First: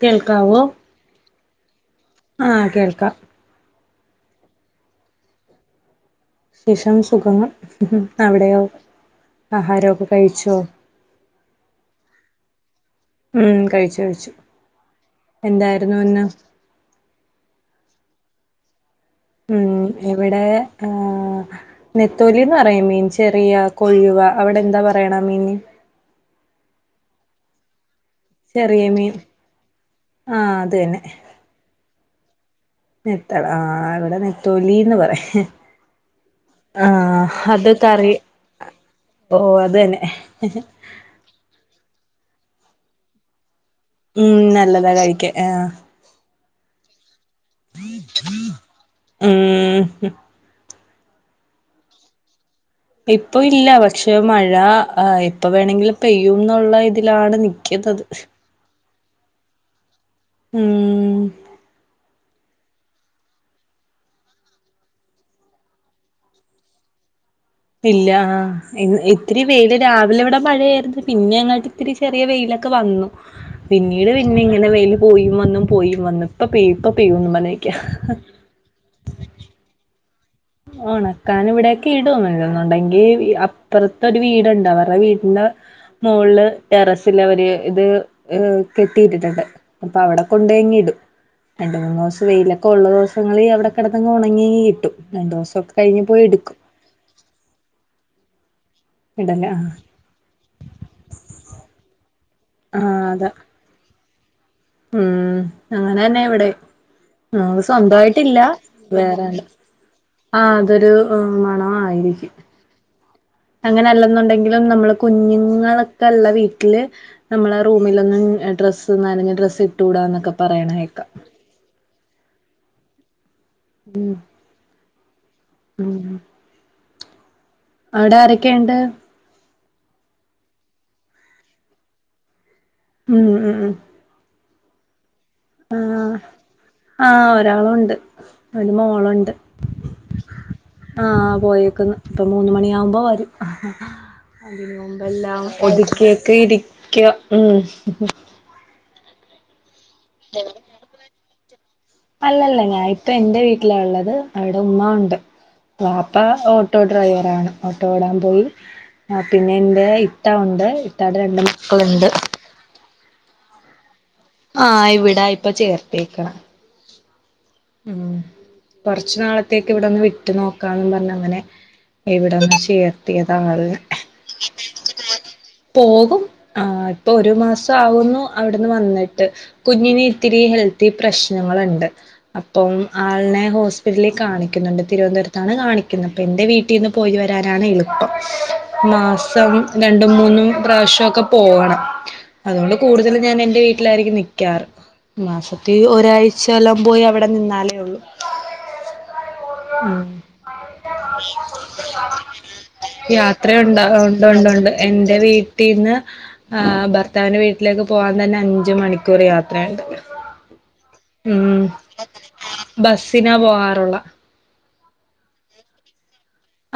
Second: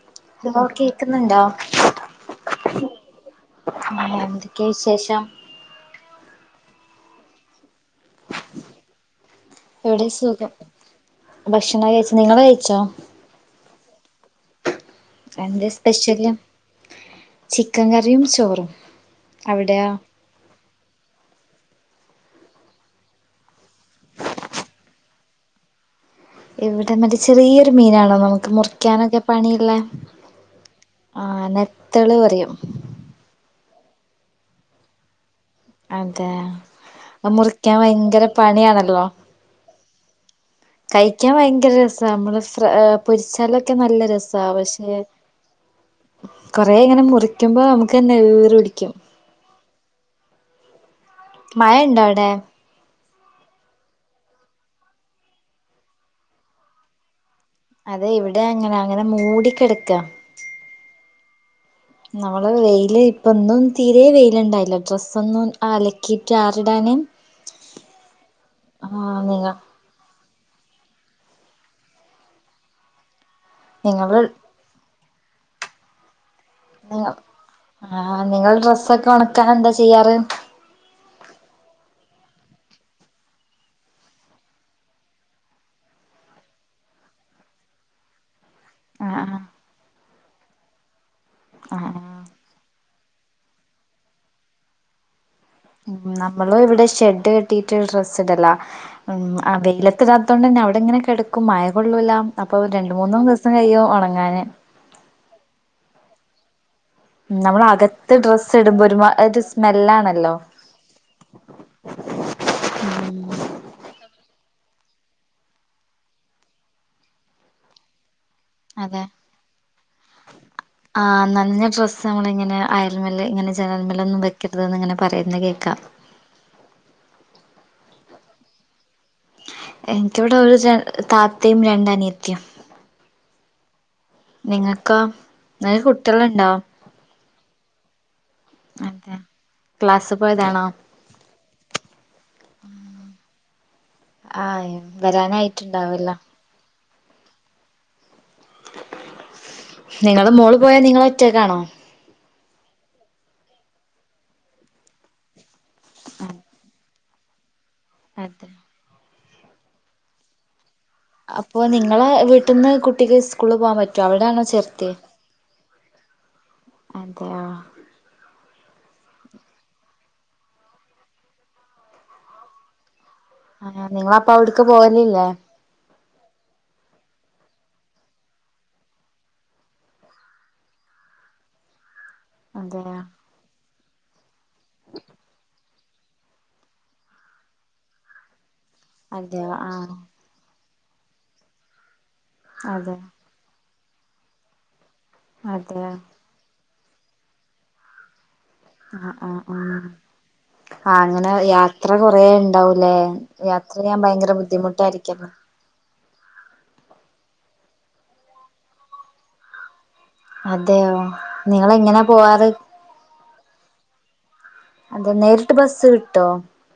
കേൾക്കാവോ ഹലോ കേക്കുന്നൊണ്ടൊ ആ കേൾക്കാം ആ എന്തൊക്കെയാ വിശേഷം വിശേഷം സുഖങ്ങൾ അവിടെയൊ ഇവടേം സുഖം ഭക്ഷണം കഴിച്ചു നിങ്ങള് കഴിച്ചൊ ഉം കഴിച്ചു കഴിച്ചു എന്താ എന്താരുന്നു ഇന്ന് സ്പെഷ്യല് ചിക്കൻ കറിം ചോറും ഉം അവിടെയോ ഇവിടേ ആ നെത്തോലീന്ന് പറയും മീൻ ചെറിയ കൊഴുവ അവടെ എന്താ പറയണെ മീൻന് ഇവിടെ മറ്റെ ചെറിയൊരു മീനാണൊ നമുക് ചെറിയ മീൻ മുറിക്കാനൊക്കെ പണിയൊള്ളേ ആഹ് അത് തന്നെ ആ നത്തോളീ പറയും നെത്തള് ആ ഇവിടെ നത്തോലീന്ന് പറേം അതെ അ മുറിക്കാൻ ഭയങ്കര പണിയാണല്ലൊ ഓ അതുതന്നെ കഴിക്കാൻ ഭയങ്കര രസാ നമ്മള് ഫ്രൈ പൊരിച്ചാലൊക്കെ നല്ല ഉം രസാ നല്ലതാ പക്ഷെ കഴിക്കാൻ ആഹ് കൊറെ ഇങ്ങനെ മുറിക്കുമ്പൊ നമുക്കേന്നെ ഈറ് പിടിക്കും ഉം ഹും മയണ്ടാവ്ടെ ഇപ്പൊ ഇല്ല പക്ഷെ മഴ എപ്പൊ വേണെങ്കിലും പെയ്യുന്നുള്ള ഇതിലാണ് നി അതെ ഇവട അങ്ങന അങ്ങന മൂടിക്കെട്ക്ക ഉം ന്നാള് വെയില് ഇപ്പൊന്നും തീരെ വെയില്ണ്ടായില്ല ഡ്രസ്സൊന്നും അലക്കീട്ടാറിടാന് ഇല്ല ഇത്തിരി നിങ്ങ വെയില് രാവിലെ ഇവിടെ മഴയായിരുന്നു പിന്നെ അങ്ങോട്ട് ഇത്തിരി ചെറിയ വെയിലൊക്കെ വന്നു പിന്നീട് നിങ്ങള് പിന്നെങ്ങ അങ്ങനെ വെയിൽ പോയി വന്നും പോയി വന്നും ഇപ്പ പെയും ഇപ്പ പെയുന്നു പറഞ്ഞിരിയ്ക്കാ ങ്ങൾ ഡ്രസ്സൊക്കെ താൻ എന്താ ചെയ്യാറ് ഉണക്കാൻ ഇവിടെയൊക്കിടും അല്ലന്നുണ്ടെങ്കി അപ്പുറത്തെ ഒരു വീടുണ്ട് അവരുടെ വീടിൻ്റെ മോളില് ടെറസില് അവര് ഇത് എ ആഹ് ആഹ് കെട്ടിയിട്ടിട്ടുണ്ട് അപ്പോ അവിടെ കൊണ്ടോയിങ്ങിടും രണ്ട് ആഹ് മൂന്ന് ആഹ് ദിവസം വെയിലൊക്കെ ഉള്ള ദിവസങ്ങളി അവിടെ കിടങ്ങ് ഉണങ്ങീട്ടും രണ്ട് ദിവസൊക്കെ കഴിഞ്ഞ് പോയി നമ്മള് എടുക്കും ഇവിടെ ഷെഡ് കെട്ടിയിട്ട് ഡ്രസ് ഇടലാ ഉം ഇടല അ ആഹ് വെയിലത്തിടാത്തൊണ്ടെന്നെ അവിടെ ഇങ്ങനെ കിടക്കും മഴ കൊള്ളൂല അപ്പൊ രണ്ട് ആഹ് മൂന്നോ അതാ ദിവ പ്പോ കയോ ഉണങ്ങാന് ഉം അങ്ങനെന്നെ ഇവിടെം ആഹ് നമ്മളകത്ത് സ്വന്തായിട്ടില്ല ഡ്രസ്സ് ഇടുമ്പോ ഒരുമാ വേറെ ഒരു സ്മെല്ലാണല്ലോ ആഹ് അതൊരു മണമായിരിക്കും ഉം അങ്ങനെ അല്ലെന്നുണ്ടെങ്കിലും നമ്മൾ കുഞ്ഞുങ്ങളൊക്കെള്ള വീട്ടില് നമ്മളെ റൂമിലൊന്നും ഡ്രസ്സ് അതെ നനഞ്ഞ ഡ്രസ്സ് ഇട്ടൂടാന്നൊക്കെ പറയണേക്ക ആഹ് നനഞ്ഞ ഡ്രസ്സ് നമ്മൾ ഇങ്ങനെ അയൽമേല് ഇങ്ങനെ ജനൽമേല് ഒന്നും വെക്കരുത് എന്ന് ഇങ്ങനെ പറയുന്ന കേൾക്കാം. ഉം അവിടെ ആരൊക്കെയുണ്ട് എനിക്കിവിടെ ഒരു ജ താത്തയും രണ്ട് അനിയത്തിയും ഉം ഉം നിങ്ങക്കോ നിങ്ങക്ക് ആഹ് കുട്ടികളുണ്ടോ ആഹ് ഒരാളുണ്ട് ഒരു അതെ മോളുണ്ട് ക്ലാസ് പോയതാണോ ആ പോയേക്കുന്നു ഇപ്പൊ മൂന്നുമണിയാകുമ്പോ വരും അതിന് ആഹ് മുമ്പെല്ലാം വരാനായിട്ടുണ്ടാവില്ല ഒതുക്കിയൊക്കെ ഇരിക്ക ഉം നിങ്ങള മോള് പോയ നിങ്ങള് ഒറ്റക്കാണോ അല്ല അല്ല ഞാൻ ഇപ്പ എന്റെ വീട്ടിലാ ഉള്ളത് അവിടെ ഉമ്മ ഉണ്ട് വാ. പ്പ ഓട്ടോ ഡ്രൈവർ ആണ് ഓട്ടോ ഓടാൻ പോയി. അതെ ആഹ് പിന്നെ എന്റെ ഇത്ത ഉണ്ട് ഇ അപ്പൊ നിങ്ങള വീട്ടിന്ന് കുട്ടിക്ക് സ്കൂളി പോകാൻ പറ്റോ അവിടെ ആണ് ആഹ് ഇവിടാ ഇപ്പൊ ചേർത്തിക്ക്ണേ അതയാ ഉം കുറച്ചു നാളത്തേക്ക് ഇവിടൊന്ന് വിട്ട് നോക്കാന്ന് പറഞ്ഞ് അങ്ങനെ ഇവിടെന്ന് ചേർത്തിയതാ ആള് ആഹ് നിങ്ങളപ്പ അവിടക്ക് പോവലില്ലേ പോകും ആഹ് ഇപ്പൊ ഒരു മാസം ആവുന്നു അവിടുന്ന് വന്നിട്ട് കുഞ്ഞിന് ഇത്തിരി ഹെൽത്തി പ്രശ്നങ്ങളുണ്ട് അപ്പം അതെയോ ആളിനെ ഹോസ്- പില് കാണിക്കുന്നുണ്ട് തിരുവനന്തപുരത്താണ് കാണിക്കുന്നെ പ്പം എൻ്റെ വീട്ടീന്ന് പോയി വരാനാണ് എളുപ്പം അതെയോ മാസം ആഹ് രണ്ടും മൂന്നും പ്രാവശ്യം ഒക്കെ പോകണം അതുകൊണ്ട് അതെ കൂടുതലും ഞാൻ എന്റെ വീട്ടിലായിരിക്കും നിക്കാറ് മാസത്തിൽ അതെയോ ഒരാഴ്ചെല്ലാം പോയി അവ ടെ നിന്നാലേ ഉള്ളൂ അ അ ആഹ് ഉം ആഹ് അങ്ങനെ യാത്ര കൊറേ ഉണ്ടാവൂലേ യാത്രയുണ്ട യാത്രയ്യാൻ ഭയങ്കര ബുദ്ധിമുട്ടായിരിക്കും. പിന്നെഭർത്താവിന്റെ വീട്ടിലേക്ക് പോകാൻ തന്നെ അഞ്ച് മണിക്കൂർ യാത്രയുണ്ട്. അതെയോ നിങ്ങൾ എങ്ങനെയാ പോവാറ് ബസിനാ പോകാറുള്ളെ അപ്പോ നേരിട്ട് ബസ്സ് കിട്ടോ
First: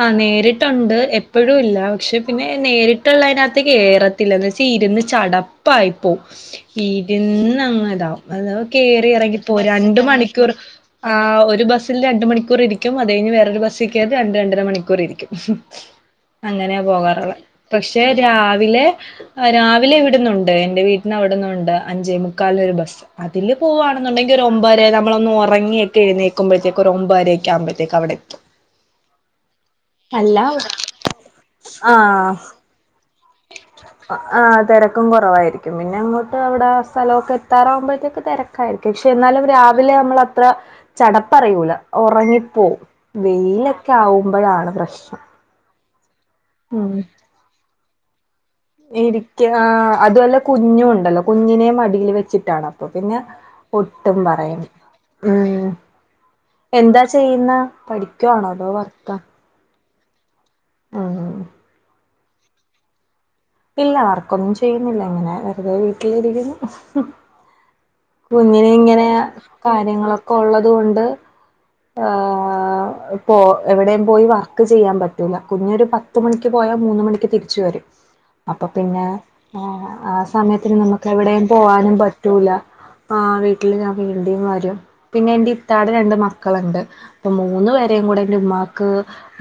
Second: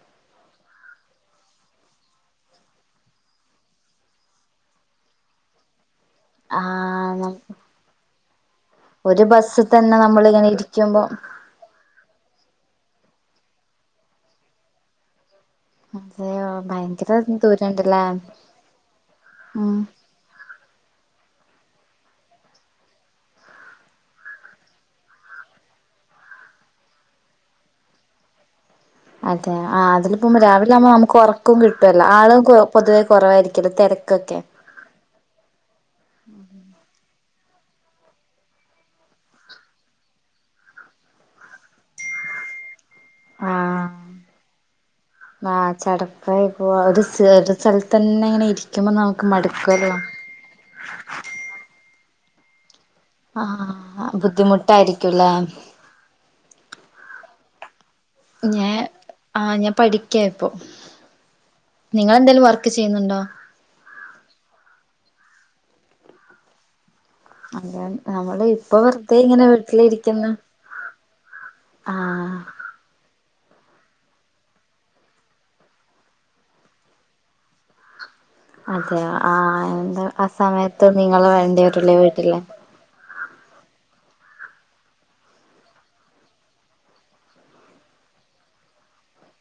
ആഹ് നേരിട്ടുണ്ട് എപ്പോഴുമില്ല പക്ഷെ പിന്നെ നേരിട്ടുള്ളതിനതിനകത്ത് കേറ- ത്തില്ല ഇരുന്ന് ചടപ്പായിപ്പോ ആഹ് ഇരുന്ന് അങ്ങനെ ഇതാവും അത് കയറി ഒരു ഇറങ്ങിപ്പോ ബസ്സി തന്നെ രണ്ട് നമ്മളിങ്ങനെ മണിക്കൂർ ഇരിക്കുമ്പോ ആഹ് ഒരു ബസ് രണ്ട് മണിക്കൂർ ഇരിക്കും അത് കഴിഞ്ഞ് വേറൊരു ബസിൽ കയറും രണ്ട് രണ്ടര മണിക്കൂർ ഇരിക്കും. അതെയോ അങ്ങനെയ ഭയങ്കര പോകാറുള്ളത് ദൂരണ്ടല്ലേ പക്ഷെ രാവിലെ ഉം രാവിലെ ഇവി വിടുന്നുണ്ട് എന്റെ വീട്ടിന് അവിടുന്നുണ്ട് അഞ്ചേ മുക്കാല് ഒരു ബസ്സ് അതില് പോകുവാണെന്നുണ്ടെങ്കിൽ ഒരു ഒമ്പരെ നമ്മള ഒന്ന് ഉറങ്ങിയ ഒക്കെ എഴുന്നേക്കുമ്പോഴേക്ക് ഒരു ഒമ്പരെയ ഒക്ക ആമ്പോഴത്തേക്ക് അവിടെ എത്തും അതെ ആഹ് അതില് പോകുമ്പോ രാവിലെ അല്ല ആമ്പോ നമുക്ക് ഉറക്കവും കിട്ടുവല്ലോ ആഹ് ആളും കുറ പൊതുവേ കുറവായിരിക്കല്ല തിരക്കൊക്കെ ക്കും കുറവായിരിക്കും പിന്നെ അങ്ങോട്ട് അവിടെ സ്ഥലമൊക്കെ എത്താറാകുമ്പഴത്തേക്ക് തിരക്കായിരിക്കും ഇഷ് എന്നാലും രാവിലെ നമ്മള് അത്ര ചടപ്പറിയൂല ഉറങ്ങിപ്പോവും ആഹ് വെയിലൊക്കെ ആവുമ്പോഴാണ് പ്രശ്നം ആഹ് ചടപ്പായി പോവാ ഉം ഒരു ഒരു സ്ഥലത്ത് തന്നെ ഇങ്ങനെ ഇരി ഇരിക്ക ആഹ് അതല്ല കുഞ്ഞും ഉണ്ടല്ലോ കുഞ്ഞിനെ മടീൽ വെച്ചിട്ടാണ് അപ്പൊ പിന്നെ ആഹ് ഒട്ടും പറയ ബുദ്ധിമുട്ടായിരിക്കുംല്ലേ ഉം എന്താ ചെയ്യുന്ന പഠിക്കുവാണോ അതോ വർക്ക ആഹ് ഞാൻ പഠിക്കാ ഇപ്പോ ഉം ഉം നിങ്ങൾ എന്തെങ്കിലും വർക്ക് ചെയ്യുന്നുണ്ടോ ഇല്ല വർക്കൊന്നും ചെയ്യുന്നില്ല ഇങ്ങനെ വെറുതെ വീട്ടില് ഇരിക്കുന്നു അതെ നമ്മള് കുഞ്ഞിന് ഇപ്പൊ ഇങ്ങനെ വെറുതെ വീട്ടിലിരിക്കുന്നു കാര്യങ്ങളൊക്കെ ഉള്ളത് കൊണ്ട് ആഹ് പോ എവിടെയും പോയി വർക്ക് ചെയ്യാൻ പറ്റൂല്ല കുഞ്ഞ് ഒരു പത്തു മണിക്ക് പോയാൽ മൂന്ന് മണിക്ക് തിരിച്ചു വരും അപ്പൊ പിന്നെ അതെയോ ആഹ് എന്താ ആഹ് ആ സമയത്തിന് സമയത്ത് നമുക്ക് നിങ്ങള് എവിടെയും വേണ്ടി പോവാനും വരൂലേ വീട്ടില് പറ്റൂല ആഹ് വീട്ടില് ഞാൻ വേണ്ടിം വരും പിന്നെ എന്റെ ഇത്താടെ രണ്ട് മക്കളുണ്ട് ഇപ്പൊ മൂന്ന് പേരെയും കൂടെ എന്റ് ഉമ്മാക്ക്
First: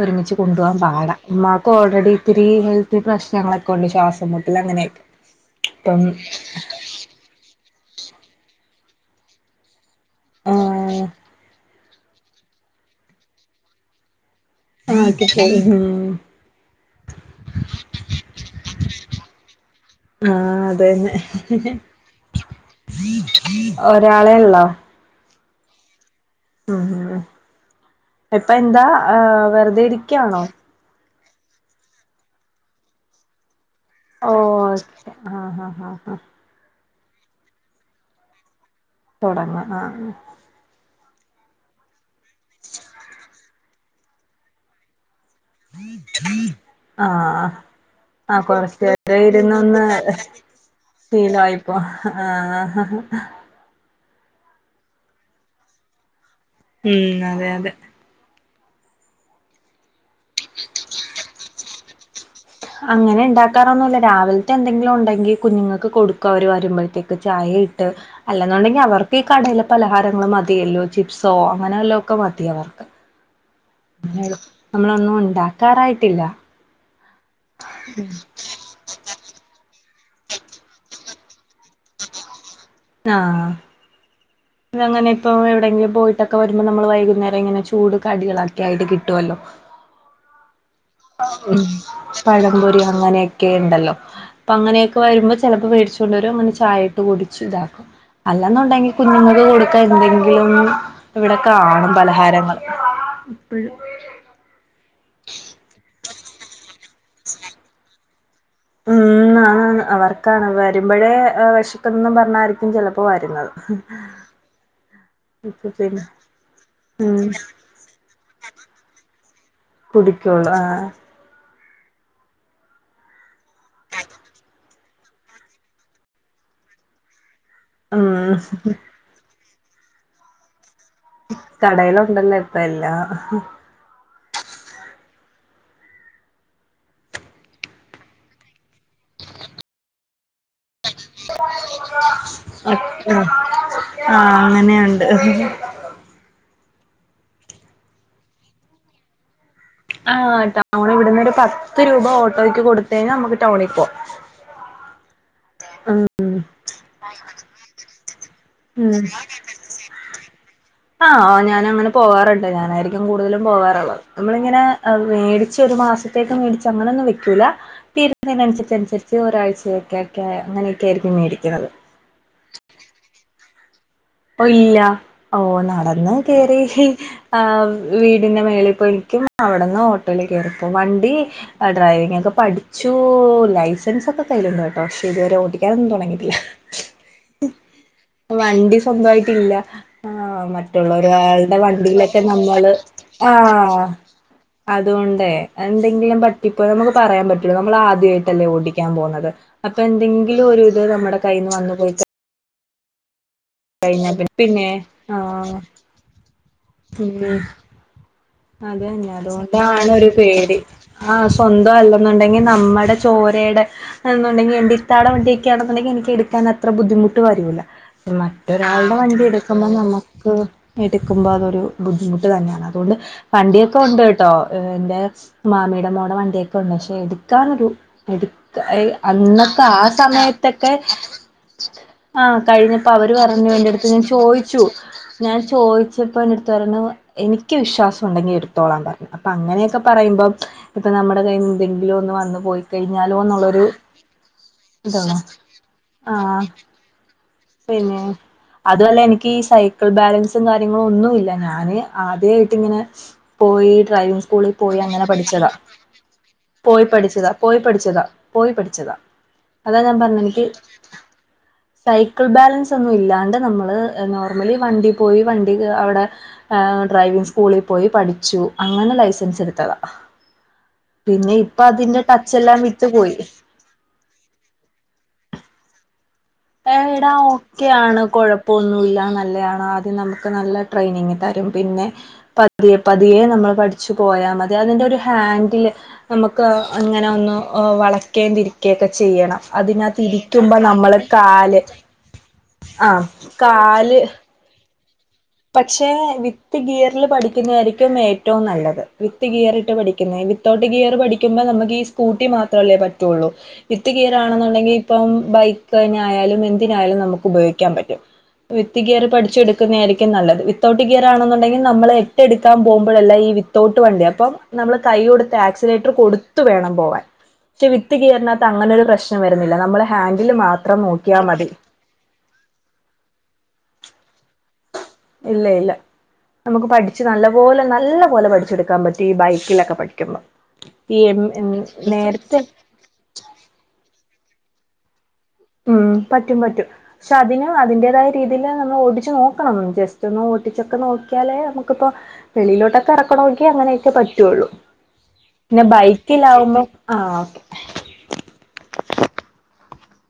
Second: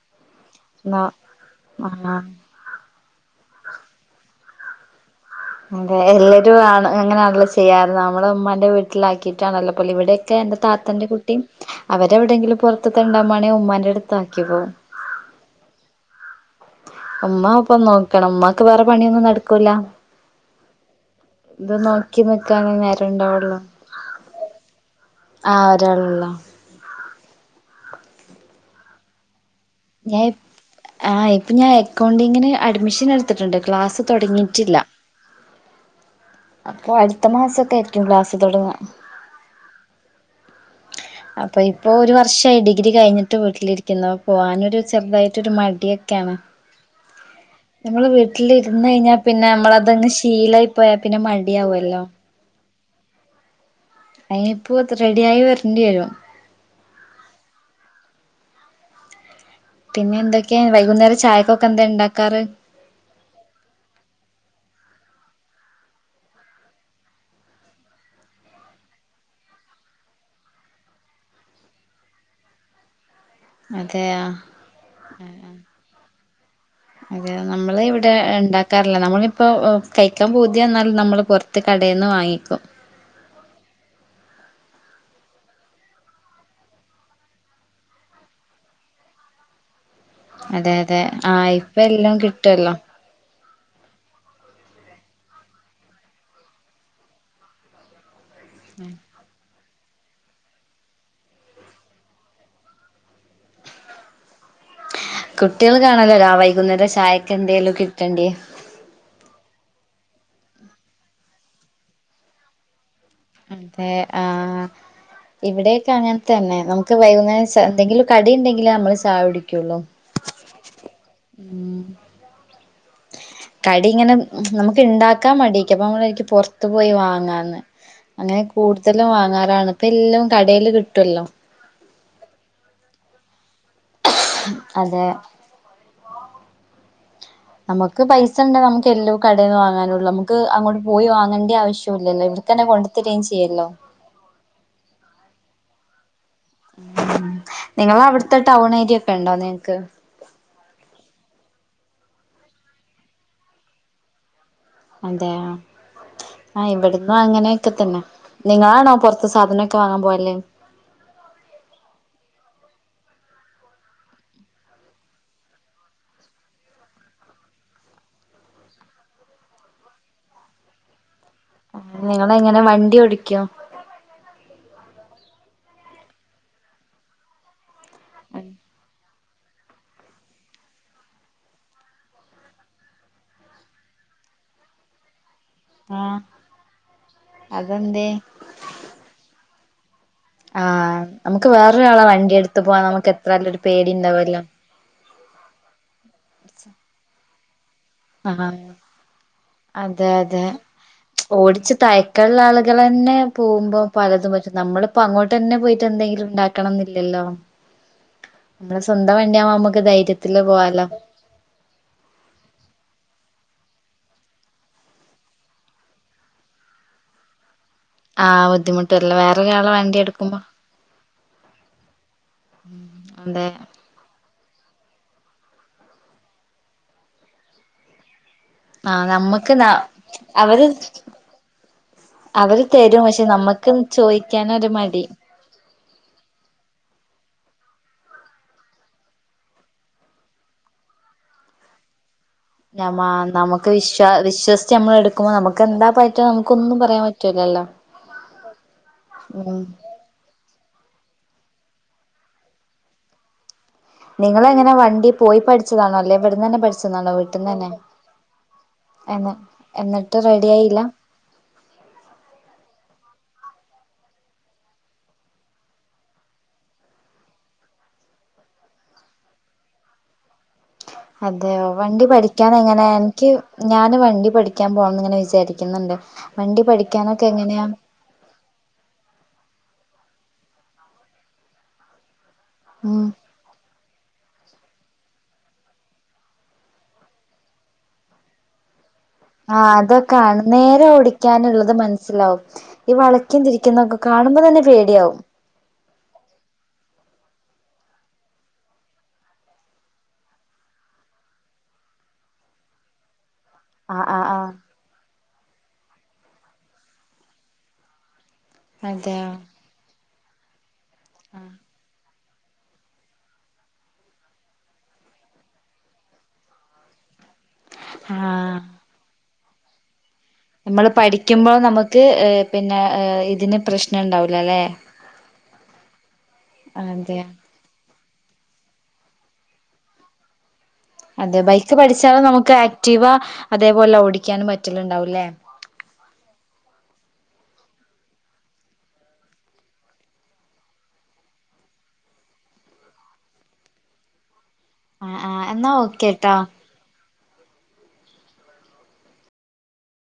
ഒരുമിച്ച് കൊണ്ടു പോകുവാൻ ന്നാ പാടാ ഉമ്മാക്ക് ഓൾറെഡി ആഹ് ഇത്തിരി ഹെൽത്ത് പ്രശ്നങ്ങളൊക്കെ ഉണ്ട് ശ്വാസം മുട്ടൽ അങ്ങനെയൊക്കെ അപ്പം അതെ എല്ലാരും ആണ് അങ്ങനെയാണല്ലോ ചെയ്യാറ് നമ്മളെ ഉമ്മാന്റെ വീ ട്ടിലാക്കിയിട്ടാണല്ലോ പോകല് ഇവിടെയൊക്കെ എന്റെ ആഹ് താത്താന്റെ കുട്ടിയും അവരെവിടെയെങ്കിലും പുറത്ത് തെണ്ടാൻ പോവാണേ ഉമ്മാന്റെ അടുത്ത് ആക്കിപ്പോകും [unintelligible] ഉമ്മാ ഒപ്പം നോക്കണം ഉമ്മാക്ക് വേറെ പണിയൊന്നും നടക്കൂല ആഹ് അതന്നെ ഇത് നോക്കി നിക്കാനേ നേരണ്ടാവുള്ളൂ ഒരാളെ ഉള്ളോ ആഹ് ഒരാളുള്ളു ഉം ഉം ഇപ്പ എന്താ വെറു ഞാൻ ഇപ്പ് ആഹ് ഇപ്പൊ ഞാൻ അക്കൗണ്ടിങ്ങിന് അഡ്മിഷൻ എടുത്തിട്ടുണ്ട് ക്ലാസ്സ് ഓ ശരി ആഹ് ഹ ഹ അപ്പൊ അടുത്ത മാസൊക്കെ ആയിരിക്കും ക്ലാസ്സ് തുടങ്ങ തുടങ്ങ ആഹ് അപ്പൊ ഇപ്പൊ ഒരു വർഷായി ഡിഗ്രി കഴിഞ്ഞിട്ട് വീട്ടിലിരിക്കുന്നു പോകാനൊരു ചെറുതായി ട്ടൊരു മടിയൊക്കെയാണ് ആഹ് നമ്മള് ആഹ് വീട്ടിലിരുന്ന് കഴിഞ്ഞാ കൊറച്ചേരം പിന്നെ ഇരുന്ന് ഒന്ന് നമ്മളതങ്ങ് ശീലായി പോയാ പിന്നെ ശീലായിപ്പോ മടിയാവല്ലോ ആഹ് അയിനിപ്പോത് റെഡി ആയി വരേണ്ടി വരും ഉം അതെ അതെ പിന്നെന്തൊക്കെയാ വൈകുന്നേരം ചായക്കൊക്കെ എന്താ ഇണ്ടാക്കാറ് അങ്ങനെ ഇണ്ടാക്കാറൊന്നുമില്ല രാവിലത്തെ എന്തെങ്കിലും ഒണ്ടെങ്കി കുഞ്ഞുങ്ങക്ക് കൊടുക്കും അവര് വരുമ്പഴത്തേക്ക് ചായേ ഇട്ട് അല്ലെന്നൊണ്ടെങ്കി അവർക്കീ കടേലെ പലഹാരങ്ങള് മതിയല്ലോ ചിപ്സോ അങ്ങനെല്ലോക്കെ മതി അവർ അതെയാ നമ്മളൊന്നും ഒണ്ടാക്കാറായിട്ടില്ല അതെയോ നമ്മളിവിടെ ഇണ്ടാക്ക ക്കാറില്ല നമ്മളിപ്പോ കയ്ക്കാൻ പൂതിയന്നാൽ നമ്മൾ പൊറത്ത് കടേന്ന് വാങ്ങിക്കും ആഹ് ആ ഇതങ്ങനെ ഇപ്പോ എവിടെയങ്കിലും പോയിട്ടൊക്കെ വരുമ്പം നമ്മള് വൈകുന്നേരം ഇങ്ങനെ ചൂട് കടികളൊക്കെ ആയിട്ട് കിട്ടുവല്ലോ. അതെ അതെ ആഹ് മ് ഇപ്പ എല്ലാം കിട്ടുവല്ലോ പഴംപൊരി അങ്ങനെക് ക്കെ ഇണ്ടല്ലോ അപ്പ അങ്ങനെയൊക്കെ വരുമ്പോ ചെലപ്പോ വേടിച്ചൊണ്ട് വരും അങ്ങനെ ചായായിട്ട് കുടിച്ച് ഇതാക്കും. അല്ലാന്നുണ്ടെങ്കി കുഞ്ഞുങ്ങക്ക്‌ കൊടു ക്കെ എന്തെങ്കിലും ഇവിടെ കാണും പലഹാരങ്ങൾ എപ്പഴും. കുട്ടികള് കാണല്ലോ രാ വൈകുന്നേരം ചായക്ക് എന്തേലും കിട്ടണ്ടേ. ഉം [unintelligible] അവർക്കാണ് വരുമ്പഴേ വെശക്കുംന്ന് പറഞ്ഞാ ക്കും ചെലപ്പോ വരുന്ന അതെ ആഹ് ഇപ്പ ഇവിടെയൊക്കെ പിന്നെ അങ്ങനെ തന്നെ നമുക്ക് ഉം വൈകുന്നേരം ചാ എന്തെങ്കിലും കടി ഇണ്ടെങ്കിലെ നമ്മള് ചായ കുടിക്കുള്ളു. ക്കുള്ളു ആ മ് കടി ഇങ്ങനെ നമു ഇണ്ടാക്കാൻ മടിക്യാ അപ്പം നമ്മള് വിചാരിക്കും പൊറത്ത പോയി വാങ്ങാന്ന്, അങ്ങനെ ഉം കൂടുത ല്ലാം വാങ്ങാറാണ് ഇപ്പ എല്ലും കടയിൽ കിട്ടുവല്ലോ കടേൽ ഉണ്ടല്ലോ ഇപ്പ എല്ലാം. അതെ നമുക്ക് പൈസ ഇണ്ട നമുക്ക് എല്ലോ കടേന്ന് വാങ്ങാനുള്ളൂ നമുക്ക് അങ്ങോട്ട് പോയി വാങ്ങണ്ടി ആവശ് ട്ടും ഇല്ലല്ലോ ഇവട് തന്നെ കൊണ്ടു തരേം ചെയ്യല്ലോ. ആഹ് അങ്ങനെയുണ്ട്. ഉ നിങ്ങക്ക് അവിടുത്തെ ടൗൺ ഏരിയ ഒക്കെ ഇണ്ടാ നിങ്ങ്ക്ക്? ആ ടൗൺ ഇവിട ന്നോരു പത്ത് രൂപ ഓട്ടോയ്ക്ക് കൊടുത്ത ഴിഞ്ഞാൽ നമുക്ക് ടൗണിൽ പോകാം അതെ ആഹ് ഇവിടുന്ന് അങ്ങനെയൊക്കെ തന്നെ. നിങ്ങളാണോ പൊറത്ത് സാധനൊക്കെ വാങ്ങാൻ പോകല്. ആഹ ഞാന അങ്ങനെ പോവാറുണ്ട് ഞാനായിരിക്കും കൂടുതലും പോവാാറുള്ളത് നമ്മളിങ്ങനെ മേടിച്ച ഒരു മാസം യേക്ക മേടിച്ച് അങ്ങനൊന്നും വെക്കൂല്ല തീരുന്നതിനനുസരി അനുസരിച്ച് ഒരാഴ്ചയൊക്കെ ഒക്കെ അങ്ങനെയൊക്കെ ആയിരിക്കും മേടിക്കുന്നത്. നിങ്ങള് എങ്ങനെ വണ്ടി ഓടിക്കും. ഇപ്പോ ഇല്ല ഓ നടന്ന് കേറി ആഹ് വീടിന്റെ മേലെ ഇപ്പോ [unintelligible] അവിടെന്ന് ഓട്ടോൽ കേറിപ്പോകും വണ്ടി ഡ്രൈവിംഗ് ഒക്കെ പഠിച്ചു ലൈസൻസ് ഒക്കെ കയ്യിലുണ്ട് കേട്ടോ പക്ഷേ ഇതുവരെ ഓടി ക്കാനൊന്നും ആ തൊടങ്ങിട്ടില്ല അതെന്തേ വണ്ടി സ്വന്തായിട്ടില്ല. ആ ആ മറ്റുള്ള നമുക്ക് ഒരാളുടെ വേറൊരാളെ വണ്ടിയിലൊക്കെ വണ്ടി എടുത്ത് നമ്മള് പോവാൻ നമുക്ക് എത്രായാലും ഒരു ആഹ പേടി ഉണ്ടാവല്ലോ അതുകൊണ്ടേ എന്തെങ്കിലും പറ്റിപ്പോയ നമുക്ക് പറയാൻ പറ്റുള്ളൂ നമ്മള് ആ ദ്യായിട്ടല്ലേ ആ ഓടിക്കാൻ പോവുന്നത് അപ്പോ അതെ എന്തെങ്കിലോര്ത് നമ്മടെ കൈയിന്ന് വന്ന് പോയി ക ക്കള്ള ആളുകള് തന്നെ പോകുമ്പോ പിന്നെ പലതും പറ്റും പിന്നെ നമ്മളിപ്പോ അങ്ങോട്ട് തന്നെ ആ പോയി റ്റ് എന്തെങ്കിലും ഉണ്ടാക്കണം ന്നില്ലല്ലോ. ഉം നമ്മള അത് തന്നെ സ്വന്തം വണ്ടിയാവുമ്പോ നമുക്ക് ധൈര്യത്തില് പോകാലോ. ആ സ്വന്തം അല്ലെന്നുണ്ടെങ്കി നമ്മടെ ചോരെടെ എന്നുണ്ടെങ്കി എന്റെ ഇത്താടെ വണ്ടിയൊക്കാണെന്നുണ്ടെങ്കിൽ എനിക്ക് എടുക്കാൻ അത്ര ബുദ്ധിമുട്ട് വരൂല്ല ആഹ് മറ്റൊരാളുടെ ബുദ്ധിമുട്ടല്ല വണ്ടി എടുക്കുമ്പോ വേറൊരാളെ വണ്ടി നമ്മുക്ക് എടുക്കുമ്പോ എടുക്കുമ്പോ അതൊരു ബുദ്ധിമുട്ട് തന്നെയാണ് അതുകൊണ്ട് അതെ ക്ക ഉണ്ട് കേട്ടോ എന്റെ മാമിയുടെ മോടെ വണ്ടിയൊക്കെ ഉണ്ട് പക്ഷെ എടുക്കാാനൊരു എടുക്ക ഏ ആഹ് നമ്മക്ക് അന്നത്തെ ന ആ അവര് സമയത്തൊക്കെ ആഹ് അവര് കഴിഞ്ഞപ്പോ തരും അവര് പക്ഷെ പറഞ്ഞു നമ്മക്ക് എന്റെടുത്ത് ഞാൻ ചോയിച്ചു ചോയിക്കാനൊരു മടി ഞാൻ ചോയി [unintelligible] എന്റെ എടുത്തു പറഞ്ഞു എനിക്ക് വിശ്വാസം ഉണ്ടെങ്കി എടുത്തോളാ പറഞ്ഞു അപ്പ അങ്ങനെയൊക്കെ പറയ്മ്പം ഇപ്പ നമ്മുടെ കയ്യിന്ന് എന്തെങ്കിലും ഒന്ന് വന്ന് പോയി- ഞാ മ്മ കഴിഞ്ഞാലോ എന്നുള്ളൊരു നമുക്ക് വിശ്വാ വിശ്വസിച്ച് നമ്മള് ഇതാണ് എടുക്കുമ്പോ നമുക്ക് എന്താ പറ്റോ ആഹ് നമുക്ക് ഒന്നും പറയാൻ പ പിന്നെ അതുവല്ല എനിക്ക് ഈ ഉം സൈക്കിൾ ബാലൻസ് ത്തും കാര്യങ്ങളു ഒന്നുവില്ല ഞാന് ആദ്യായിട്ട്ങ്ങനെ പോയി ഡ്രൈവിങ് സ്കൂളി നിങ്ങളെങ്ങനെ പോയി അങ്ങനെ വണ്ടി പോയി പഠിച്ചതാ പഠിച്ചതാണോ അല്ലെ ഇവിടന്നന്നെ പോയി പഠിച്ചതാണോ പഠിച്ചതാ പോയി വീട്ടിന്നന്നെ പഠിച്ചതാ പോയി പഠിച്ചതാ അതാ ഞാൻ പറഞ്ഞ എനിക്കി ഉ സൈക്കിൾ ബാലൻസൊന്നും ഇല്ലാണ്ട് നമ്മള് നോർമലി വണ്ടി പോയി വണ്ടി അവിടെ എ ഡ്രൈവിങ് സ്കൂളി പോയി പഠിച്ചു അങ്ങനെ ലൈസൻസെടുത്തതാ അതെയോ വണ്ടി ടച്ച് എല്ലാം വിട്ടു പഠിക്കാനെങ്ങനെയാ പോയി എനിക്ക് ഞാന് വണ്ടി പഠിക്കാൻ പോണംന്ന്ങ്ങനെ വിചാരിക്ക്ന്ന്ണ്ട് ഏ ഏടാ ഓക്കെയാണ് കൊഴപ്പം പ്പൊന്നുല്ല നല്ലയാണ് ആദ്യം നമുക്ക് നല്ല ട്രെയിനിങ് തരും പിന്നെ പതിയെ ഉം പതിയെ നമ്മള് പഠി ച്ച് പോയാ മതി അതിൻ്റെരു ഹാൻഡില് നമുക്ക് അങ്ങനെ ഒന്ന് ഒ വളക്കേണ്ടിരിക്കും ക്കേക്കെ ചെയ്യണം ആഹ് അതൊക്കാണ് അതിനാത്തിരിക്കുമ്പ നേരെ നമ്മള് കാല് ഓടിക്കാനുള്ളത് മനസ്സിലാവും ഈ ആഹ് വളക്കും തിരിക്കുന്നൊക്കെ കാല് [unintelligible] തന്നെ പേടിയാവും പക്ഷെ വിത്ത് ഗിയറില് പഠിക്കുന്നയാരിക്കും ഏറ്റവും നല്ലത് വിത്ത് ഗിയറിട്ട് പഠിക്കുന്നെ വി ത്തോട്ട് ഗിയറ് പഠിക്കുമ്പ നമുക്കീ സ്കൂട്ടി മാത്രല്ലേ പറ്റൂള്ളൂ വിത്ത് ആഹ് ആഹ് ആഹ് ഗിയറാണെന്നൊണ്ടെങ്കി ഇപ്പം ബൈക്കന്നെ ആയാലും എന്തിനായാലും നമുക്ക് ഉപയോഗിക്കാൻ പറ്റും വിത്ത് ഗിയറ് അതെയോ പഠിച്ചുെടുക്കുന്നയായിരിക്കും നല്ലത് വിത്തൗട്ട് ഗിയറാണെന്നൊണ്ടെങ്കി നമ്മളെ ട്ടെടുക്കാൻ പോമ്പോഴെല്ലാ ഈ വിത്തോട്ട് വണ്ടിയാപ്പം നമ്മള് കൈ കൊടുത്ത് ആക്സിലേറ്ററ് കൊടുത്ത് വേണം പോവാൻ പക്ഷെ വിത്ത് ആഹ് ഗിയർനാത്തങ്ങനൊ ഒരു പ്രശ്നം വരുന്നില്ല നമ്മള് ഹാൻഡിൽ മാത്രം നമ്മള് നോക്കിയാൽ മതി പഠിക്കുമ്പോൾ നമുക്ക് എ പിന്നെ എ ഇതിന് പ്രശ്നംണ്ടാവൂലല്ലേ ഇല്ലയില്ല നമുക്ക് പഠിച്ച് അതെ നല്ല പോലെ നല്ല പോലെ പഠിച്ചെടു ക്കാം പറ്റി ഈ ബൈക്കിലെക്കെ പഠിക്കുമ്പോ ഈ എം അതെ എം ബൈക്ക് പഠിച്ചാലും നേരത്തെ നമുക്ക് ആക്റ്റീവാ അതേപോലെ ഓടിക്കാനും പറ്റലുണ്ടാവൂല്ലേ ഉം പറ്റും പറ്റും ഷതിന് അതിന്റേതായ രീതീല് നമ്മളോടിച്ച് നോക്കണം ജസ്റ്റൊന്ന് ഓടിച്ചൊക്കെ നോക്കിയാലേ നമുക്കിപ്പോ വെളീലോട്ടൊക്കെ എറക്കണോങ്കി അങ്ങനെക്കെ പറ്റുള്ളൂ ആ ആ പിന്നെ എന്നാ ഓക്കേട്ടോ ബൈക്കിലാവുമ്പം ആഹ് ഓക്കേ